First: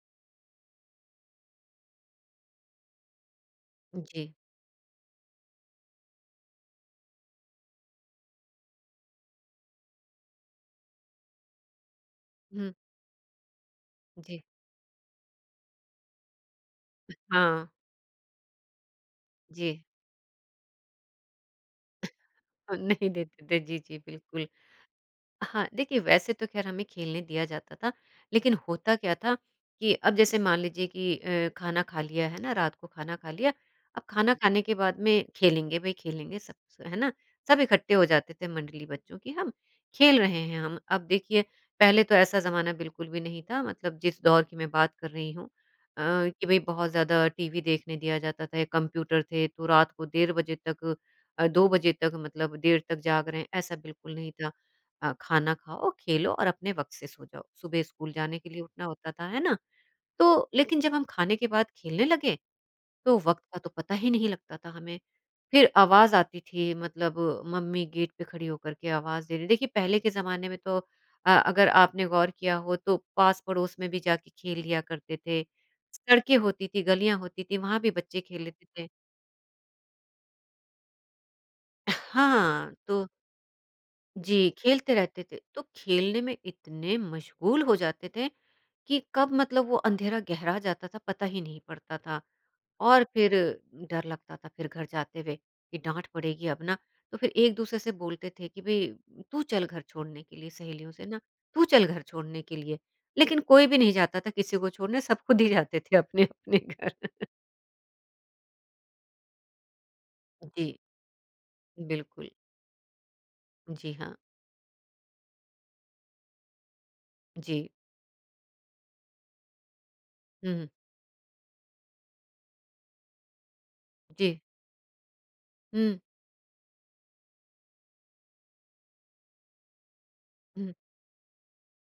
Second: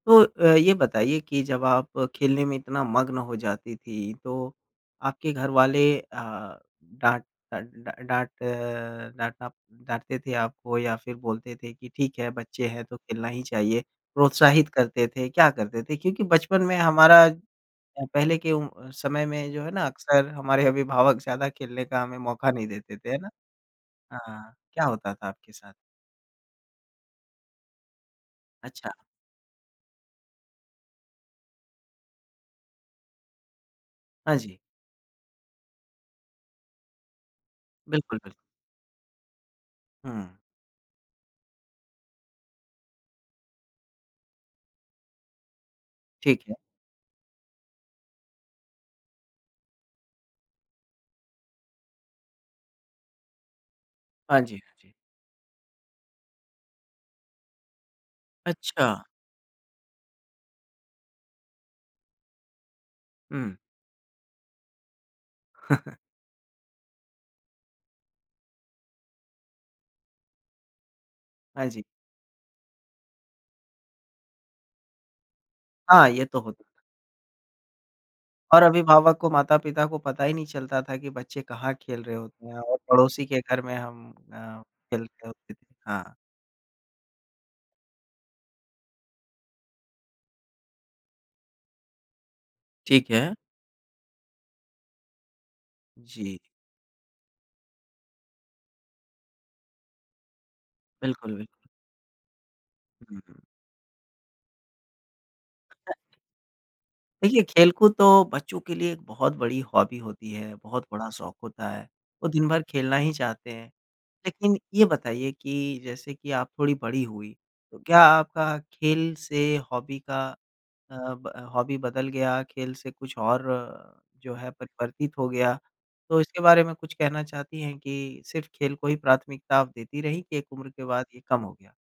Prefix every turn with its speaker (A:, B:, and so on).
A: तो अ, ये बताइए कि जब आप खेलने में इतना मग्न हो जाती थीं
B: जी।
A: तो आपके घर वाले अ, डाँट डा डा डाँट अ, डाँटना डाँटते थे आपको या फिर बोलते थे कि ठीक है बच्चे
B: हुँ।
A: हैं तो खेलना ही चाहिए,
B: जी।
A: प्रोत्साहित करते थे क्या करते थे? क्योंकि बचपन में
B: अ,
A: हमारा अ,
B: हाँ।
A: पहले के उम, समय में जो है
B: जी।
A: ना अक्सर हमारे अभिभावक ज़्यादा खेलने का हमें मौका नहीं
B: अ,
A: देते
B: नहीं
A: थे, है ना?
B: देते थे जी, जी। बिल्कुल,
A: हाँ, क्या होता था आपके
B: हाँ,
A: साथ?
B: देखिए वैसे तो खैर हमें खेलने दिया जाता था, लेकिन
A: अच्छा।
B: होता क्या था कि अब जैसे मान लीजिए कि अ, खाना खा लिया है ना रात को खाना खा लिया, अब खाना
A: हाँ जी।
B: खाने के बाद में खेलेंगे भई खेलेंगे सब से, है ना? सब इकट्ठे हो
A: बिल्कुल,
B: जाते
A: बिल्क
B: थे मंडली बच्चों की हम, खेल
A: हुँ।
B: रहे हैं हम अब देखिए पहले तो ऐसा ज़माना बिल्कुल भी नहीं था मतलब जिस दौर की मैं बात कर रही हूँ। अ,
A: ठीक
B: कि
A: है।
B: भई बहुत ज़्यादा टीवी देखने दिया जाता था या कंप्यूटर थे तो रात को 1:30 बजे तक अ, 2 बजे तक मतलब देर तक जाग रहे हैं ऐसा बिल्कुल नहीं
A: हाँ
B: था।
A: जी, हाँ जी।
B: अ, खाना खाओ, खेलो और अपने वक़्त से सो जाओ, सुबह स्कूल जाने के लिए उठना
A: अच्छा।
B: होता था, है ना? तो लेकिन जब हम खाने के बाद खेलने लगे तो वक़्त
A: हुँ।
B: का तो पता ही नहीं लगता था हमें, फिर आवाज़ आती थी मतलब मम्मी गेट पे खड़ी होकर के आवाज़ दे रही हैं। देखिए पहले के ज़माने में तो अ,
A: हाँ
B: अगर
A: जी।
B: आपने गौर किया हो तो पास-पड़ोस में भी जाके खेल लिया करते थे,
A: हाँ ये
B: सड़कें
A: तो होत
B: होती थीं गलियाँ होती थीं वहाँ भी बच्चे खेल
A: और
B: लेते थे।
A: अभिभावक को माता-पिता को पता ही नहीं चलता था कि बच्चे कहाँ खेल रहे होते हैं
B: हाँ
A: और
B: तो
A: पड़ोसी के घर में हम
B: जी।
A: अ,
B: खेलते
A: खेल
B: रहते
A: ओ
B: थे,
A: केत
B: तो
A: हाँ।
B: खेलने में इतने मशगूल हो जाते थे कि कब मतलब वो अँधेरा गहरा जाता था पता ही नहीं पड़ता था ,और
A: ठीक है।
B: फिर डर लगता था फिर घर जाते हुए, कि डाँट
A: जी।
B: पड़ेगी अब ना, तो फिर एक-दूसरे से बोलते थे कि भई तू चल घर छोड़ने के लिए सहेलियों से ना
A: बिल्कुल, बिल्कुल।
B: तू चल घर छोड़ने के लिए,
A: हुँ,
B: लेकिन
A: हुँ।
B: कोई भी नहीं जाता था किसी को छोड़ने सब खुद ही जाते
A: अ।
B: थे अपने-अपने घर।
A: देखिए खेलकूद तो बच्चों के लिए एक बहुत बड़ी हॉबी होती है,
B: जी।
A: बहुत बड़ा शौक होता है, वो
B: बिल्कुल।
A: दिन भर खेलना ही चाहते हैं।
B: जी हाँ।
A: लेकिन ये बताइए कि जैसे कि आप थोड़ी बड़ी हुईं,
B: जी।
A: तो क्या आपका खेल से हॉबी का
B: हुँ, हुँ।
A: अ, ब हॉबी बदल गया खेल से कुछ और जो
B: जी।
A: है परिवर्तित हो गया?
B: हुँ।
A: तो इसके बारे में कुछ कहना चाहती हैं कि सिर्फ़ खेल को ही प्राथमिकता आप देती रहीं कि एक उम्र
B: हुँ।
A: के बाद ये कम हो गया?